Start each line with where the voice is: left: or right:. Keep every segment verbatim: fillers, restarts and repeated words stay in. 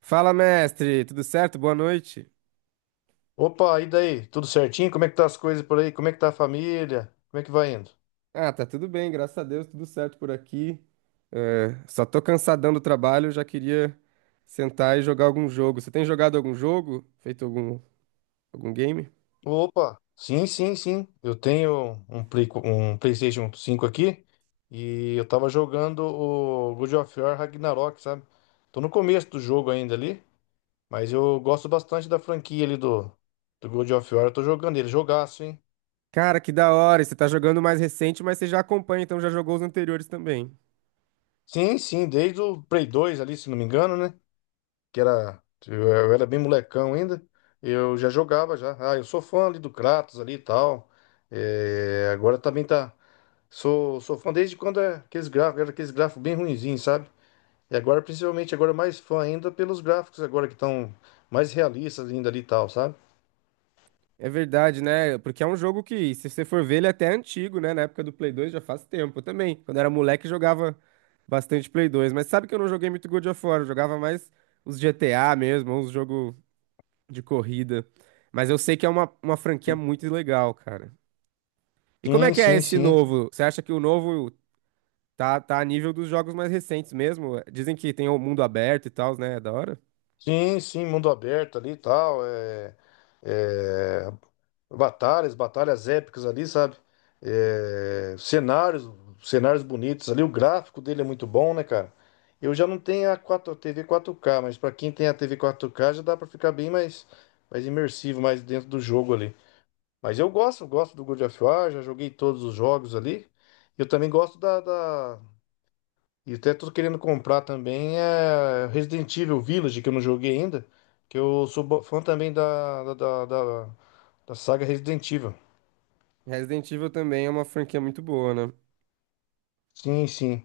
right: Fala, mestre, tudo certo? Boa noite.
left: Opa, e daí? Tudo certinho? Como é que tá as coisas por aí? Como é que tá a família? Como é que vai indo?
right: Ah, tá tudo bem, graças a Deus, tudo certo por aqui. É, só tô cansadão do trabalho, já queria sentar e jogar algum jogo. Você tem jogado algum jogo? Feito algum, algum game?
left: Opa, sim, sim, sim. Eu tenho um Play, co- um PlayStation cinco aqui e eu tava jogando o God of War Ragnarok, sabe? Tô no começo do jogo ainda ali, mas eu gosto bastante da franquia ali do, do God of War. Eu tô jogando ele, jogaço, hein?
right: Cara, que da hora! E você tá jogando o mais recente, mas você já acompanha, então já jogou os anteriores também.
left: Sim, sim, desde o Play dois ali, se não me engano, né? Que era, eu eu era bem molecão ainda, eu já jogava já. Ah, eu sou fã ali do Kratos ali e tal. É, agora também tá. Sou, sou fã desde quando é aqueles gráficos, era aqueles gráficos bem ruinzinhos, sabe? E agora, principalmente, agora mais fã ainda pelos gráficos agora que estão mais realistas ainda ali e tal, sabe?
right: É verdade, né? Porque é um jogo que, se você for ver, ele é até antigo, né? Na época do Play dois já faz tempo. Eu também, quando era moleque, jogava bastante Play dois. Mas sabe que eu não joguei muito God of War, eu jogava mais os G T A mesmo, uns jogos de corrida. Mas eu sei que é uma, uma franquia muito legal, cara. E como é
left: Sim,
right: que é
left: sim,
right: esse
left: sim.
right: novo? Você acha que o novo tá, tá a nível dos jogos mais recentes mesmo? Dizem que tem o mundo aberto e tal, né? É da hora?
left: Sim, sim, mundo aberto ali e tal. É, é, batalhas, batalhas épicas ali, sabe? É, cenários, cenários bonitos ali. O gráfico dele é muito bom, né, cara? Eu já não tenho a quatro, T V quatro K, mas pra quem tem a T V quatro K já dá pra ficar bem mais, mais imersivo, mais dentro do jogo ali. Mas eu gosto, gosto do God of War, já joguei todos os jogos ali. Eu também gosto da, da... E até tô querendo comprar também é Resident Evil Village, que eu não joguei ainda, que eu sou bo- fã também da, da, da da- da saga Resident Evil.
right: Resident Evil também é uma franquia muito boa, né?
left: Sim, sim.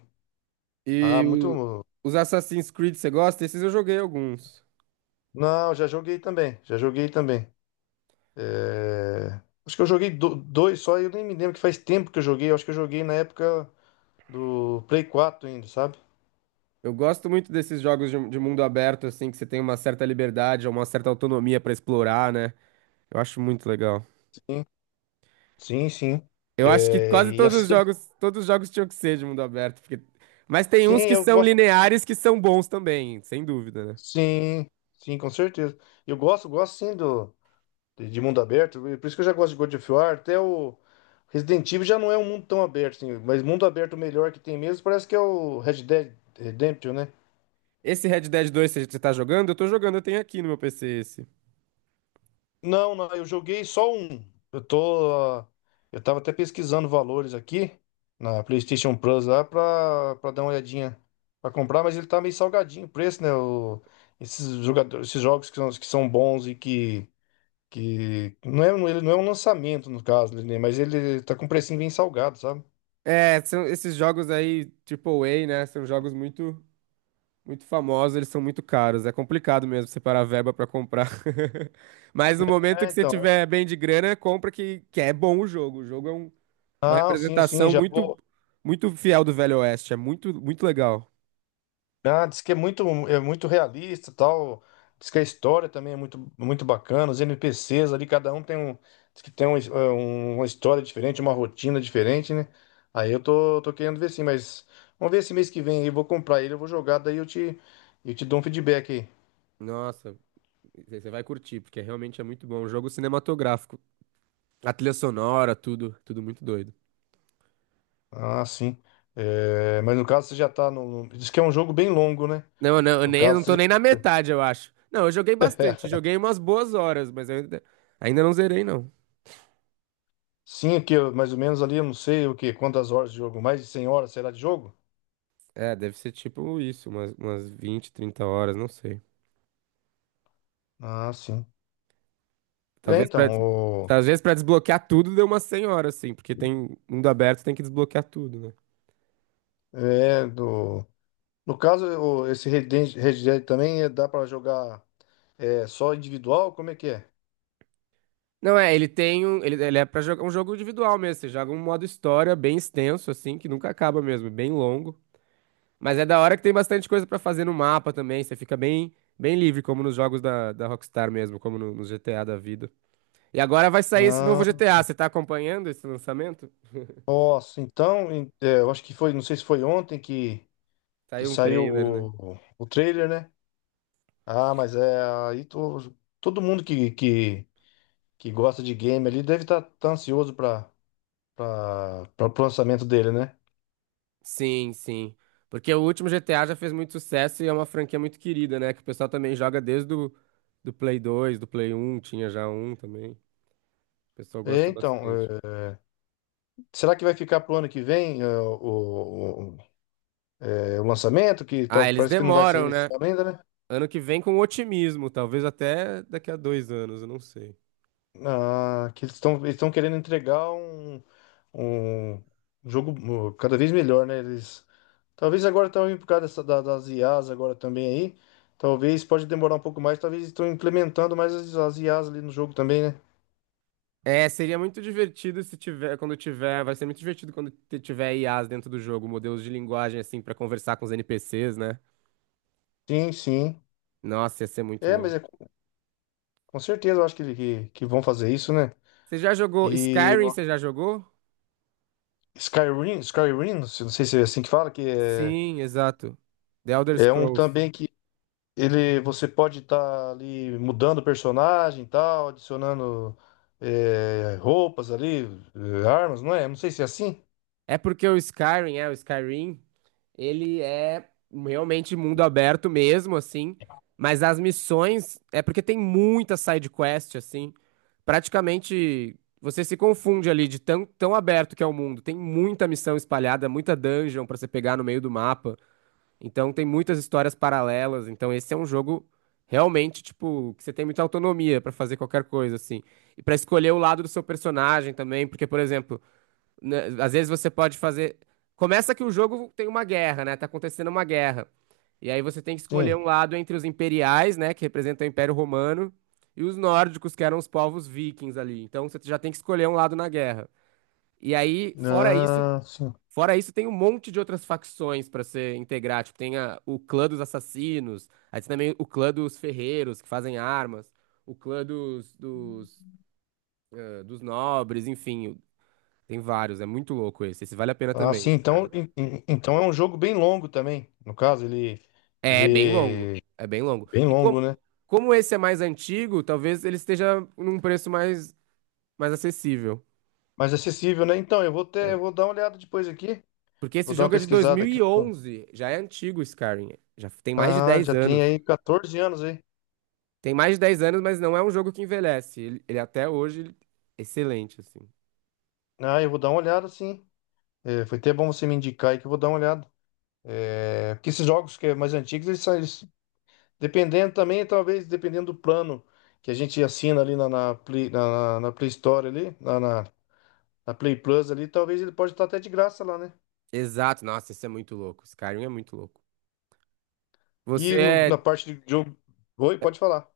left: Ah,
right: E o-
left: muito.
right: os Assassin's Creed, você gosta? Esses eu joguei alguns.
left: Não, já joguei também. Já joguei também. É, acho que eu joguei do- dois só e eu nem me lembro que faz tempo que eu joguei. Eu acho que eu joguei na época do Play quatro ainda, sabe?
right: Eu gosto muito desses jogos de, de mundo aberto, assim, que você tem uma certa liberdade, uma certa autonomia pra explorar, né? Eu acho muito legal.
left: Sim, sim, sim.
right: Eu acho que quase
left: É, e
right: todos os
left: assim.
right: jogos, todos os jogos tinham que ser de mundo aberto, porque... Mas tem
left: Sim,
right: uns que
left: eu
right: são
left: gosto.
right: lineares que são bons também, sem dúvida, né?
left: Sim, sim, com certeza. Eu gosto, gosto sim do... de de mundo aberto. Por isso que eu já gosto de God of War. Até o Resident Evil já não é um mundo tão aberto, assim. Mas mundo aberto melhor que tem mesmo parece que é o Red Dead Redemption, né?
right: Esse Red Dead dois você você tá jogando? Eu tô jogando, eu tenho aqui no meu P C esse.
left: Não, não, eu joguei só um. Eu tô. ah, Eu tava até pesquisando valores aqui na PlayStation Plus lá pra, pra dar uma olhadinha pra comprar, mas ele tá meio salgadinho o preço, né? O- esses jogadores, esses jogos que são, que são bons e que, que. Não é, um- ele não é um lançamento, no caso, né? Mas ele tá com um precinho bem salgado, sabe?
right: É, são esses jogos aí, triplo A, né? São jogos muito muito famosos, eles são muito caros. É complicado mesmo separar verba pra comprar. Mas no momento
left: É,
right: que você
left: então.
right: tiver bem de grana, compra que, que é bom o jogo. O jogo é um- uma
left: Ah, sim, sim,
right: representação
left: já
right: muito
left: vou.
right: muito fiel do Velho Oeste. É muito muito legal.
left: Ah, diz que é muito, é muito realista, tal. Diz que a história também é muito, muito bacana. Os N P Cs ali, cada um tem um, diz que tem um, eh, um- uma história diferente, uma rotina diferente, né? Aí eu tô, tô querendo ver sim, mas vamos ver esse mês que vem aí, eu vou comprar ele, eu vou jogar, daí eu te, eu te dou um feedback aí.
right: Nossa, você vai curtir, porque realmente é muito bom. Um jogo cinematográfico. A trilha sonora, tudo, tudo muito doido.
left: Ah, sim. Eh, mas no caso você já tá no, no- diz que é um jogo bem longo, né?
right: Não, não, eu
left: No
right: nem, eu
left: caso,
right: não tô
left: você-
right: nem na metade, eu acho. Não, eu joguei bastante. Joguei umas boas horas, mas eu ainda, ainda não zerei, não.
left: Sim, é que eu- mais ou menos ali, eu não sei o que, quantas horas de jogo, mais de cem horas será de jogo?
right: É, deve ser tipo isso, umas, umas vinte, trinta horas, não sei.
left: Ah, sim. É,
right: Talvez pra, des-
left: então, o,
right: talvez pra desbloquear tudo deu umas cem horas, assim, porque tem mundo aberto, tem que desbloquear tudo, né?
left: é do, no caso, o, esse Red Dead Red Dead também é- dá para jogar é, só individual? Como é que é?
right: Não, é, ele tem um, ele, ele é pra jogar um jogo individual mesmo, você joga um modo história bem extenso, assim, que nunca acaba mesmo, é bem longo. Mas é da hora que tem bastante coisa pra fazer no mapa também, você fica bem, bem livre, como nos jogos da, da Rockstar mesmo, como no, no G T A da vida. E agora vai sair esse novo
left: Ah,
right: G T A, você tá acompanhando esse lançamento?
left: nossa, então, em- é, eu acho que foi, não sei se foi ontem que, que
right: Saiu um
left: saiu
right: trailer, né?
left: o, o, o trailer, né? Ah, mas é, aí to- todo mundo que, que, que gosta de game ali deve estar ansioso para o lançamento dele, né?
right: Sim, sim. Porque o último G T A já fez muito sucesso e é uma franquia muito querida, né? Que o pessoal também joga desde o do Play dois do Play um tinha já um também. O pessoal
left: É,
right: gosta
left: então, é,
right: bastante.
left: será que vai ficar pro ano que vem? é, o, É o lançamento, que
right: Ah,
left: tal-
right: eles
left: parece que não vai sair
right: demoram,
left: nesse
right: né?
left: ano ainda, né?
right: Ano que vem com otimismo, talvez até daqui a dois anos, eu não sei.
left: Ah, que eles estão eles estão querendo entregar um, um jogo uh, cada vez melhor, né? Eles, talvez agora também por causa dessa, da- das I As agora também aí, talvez pode demorar um pouco mais, talvez estão implementando mais as, as I As ali no jogo também, né?
right: É, seria muito divertido se tiver, quando tiver, vai ser muito divertido quando te- tiver I As dentro do jogo, modelos de linguagem assim pra conversar com os N P Cs, né?
left: Sim, sim.
right: Nossa, ia ser muito
left: É, mas
right: louco.
left: é, com com certeza eu acho que, que, que vão fazer isso, né?
right: Você já jogou
left: E
right: Skyrim?
left: o
right: Você já jogou?
left: Skyrim, Skyrim, não sei não sei se é assim que fala, que é,
right: Sim, exato. The Elder
left: é um
right: Scrolls.
left: também que ele, você pode estar ali mudando o personagem e tal, adicionando eh, roupas ali, eh, armas, não é? Não sei se é assim.
right: É porque o Skyrim, é, o Skyrim, ele é realmente mundo aberto mesmo, assim, mas as missões é porque tem muita side quest, assim. Praticamente você se confunde ali de tão, tão aberto que é o mundo. Tem muita missão espalhada, muita dungeon pra você pegar no meio do mapa. Então tem muitas histórias paralelas. Então esse é um jogo realmente, tipo, que você tem muita autonomia pra fazer qualquer coisa, assim. E pra escolher o lado do seu personagem também, porque, por exemplo, né, às vezes você pode fazer. Começa que o jogo tem uma guerra, né? Tá acontecendo uma guerra. E aí você tem que escolher
left: Sim.
right: um lado entre os imperiais, né, que representam o Império Romano, e os nórdicos, que eram os povos vikings ali. Então você já tem que escolher um lado na guerra. E aí, fora isso,
left: Ah, sim.
right: Fora isso, tem um monte de outras facções pra você integrar. Tipo, tem a- o clã dos assassinos, aí tem também o clã dos ferreiros que fazem armas, o clã dos, dos, eh, dos nobres, enfim. Tem vários, é muito louco esse. Esse vale a pena
left: Ah,
right: também,
left: sim.
right: esse,
left: Então,
right: cara.
left: en- en- então é um jogo bem longo também. No caso, ele,
right: É é bem longo,
left: ele é
right: é bem longo.
left: bem
right: E como,
left: longo, né?
right: como esse é mais antigo, talvez ele esteja num preço mais, mais acessível.
left: Mas acessível, né? Então, eu vou ter, eu
right: É.
left: vou dar uma olhada depois aqui.
right: Porque
left: Vou
right: esse
left: dar uma
right: jogo é de dois
left: pesquisada
right: mil
left: aqui.
right: e onze, já é antigo, Skyrim. Já tem mais de
left: Ah,
right: dez
left: já tem
right: anos.
left: aí quatorze anos aí.
right: Tem mais de dez anos, mas não é um jogo que envelhece. Ele, ele até hoje, ele- excelente, assim.
left: Ah, eu vou dar uma olhada, sim. Eh, foi até bom você me indicar aí que eu vou dar uma olhada. É, porque esses jogos que é mais antigos, eles são, eles- dependendo também, talvez, dependendo do plano que a gente assina ali na, na, Play, na, na Play Store ali, na, na, na Play Plus ali, talvez ele pode estar até de graça lá, né?
right: Exato, nossa, isso é muito louco. Skyrim é muito louco. Você
left: E no- na
right: é,
left: parte de jogo. Oi, pode falar.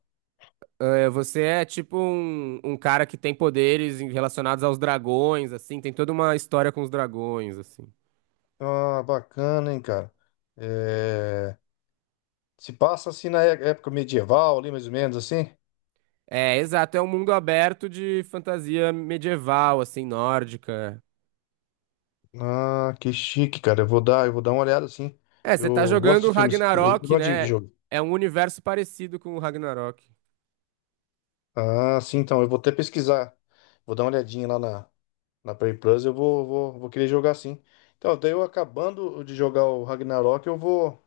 right: é, você é tipo um, um cara que tem poderes em- relacionados aos dragões, assim, tem toda uma história com os dragões, assim.
left: Ah, bacana, hein, cara. É, se passa assim na é- época medieval ali, mais ou menos assim.
right: É, exato, é um mundo aberto de fantasia medieval, assim, nórdica.
left: Ah, que chique, cara. Eu vou dar, eu vou dar uma olhada assim.
right: É, você tá
left: Eu gosto
right: jogando
left: de filmes, eu
right: Ragnarok,
left: gosto de
right: né?
left: jogo.
right: É um universo parecido com o Ragnarok.
left: Ah, sim, então. Eu vou até pesquisar. Vou dar uma olhadinha lá na, na Play Plus. Eu vou, vou, vou querer jogar sim. Então, daí eu acabando de jogar o Ragnarok, eu vou.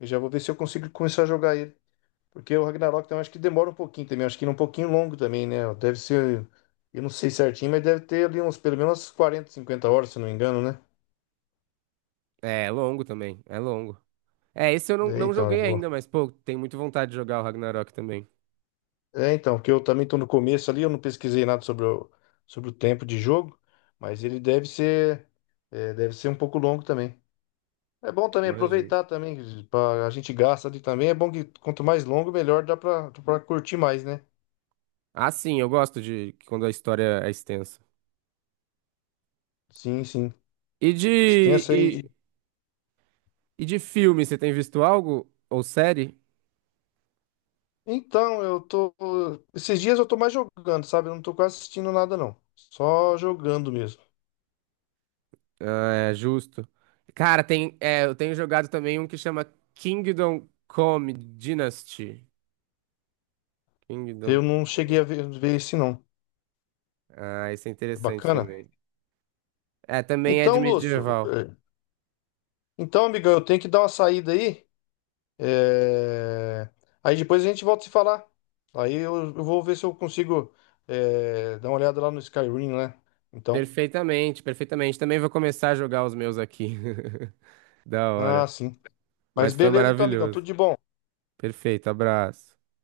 left: Eu já vou ver se eu consigo começar a jogar ele. Porque o Ragnarok também acho que demora um pouquinho também. Acho que ele é um pouquinho longo também, né? Deve ser. Eu não sei certinho, mas deve ter ali uns pelo menos quarenta cinquenta horas, se não me engano, né?
right: É, é longo também, é longo. É, esse eu não,
left: É,
right: não
left: então, eu
right: joguei
left: vou.
right: ainda, mas, pô, tenho muita vontade de jogar o Ragnarok também.
left: É, então, porque eu também tô no começo ali, eu não pesquisei nada sobre o, sobre o tempo de jogo, mas ele deve ser. é, deve ser um pouco longo também. É bom também
right: Imagino.
left: aproveitar também, que pra- a gente gasta ali também. É bom que quanto mais longo, melhor dá pra, pra curtir mais, né?
right: Ah, sim, eu gosto de que quando a história é extensa.
left: Sim, sim.
right: E de,
left: Extensa
right: e,
left: aí.
right: e de filme, você tem visto algo? Ou série?
left: Então, eu tô. Esses dias eu tô mais jogando, sabe? Eu não tô quase assistindo nada, não. Só jogando mesmo.
right: Ah, é justo. Cara, tem, é, eu tenho jogado também um que chama Kingdom Come Dynasty.
left: Eu
right: Kingdom
left: não cheguei
right: Come.
left: a ver, ver esse, não.
right: Ah, esse é
left: É
right: interessante
left: bacana?
right: também. É, também é de
left: Então, Lúcio.
right: medieval.
left: é, Então, amigão, eu tenho que dar uma saída aí. é, Aí depois a gente volta a se falar. Aí eu, eu vou ver se eu consigo é, dar uma olhada lá no Skyrim, né? Então.
right: Perfeitamente, perfeitamente. Também vou começar a jogar os meus aqui. Da
left: Ah,
right: hora.
left: sim. Mas
right: Mas foi
left: beleza então, amigão. Tudo
right: maravilhoso.
left: de bom.
right: Perfeito, abraço.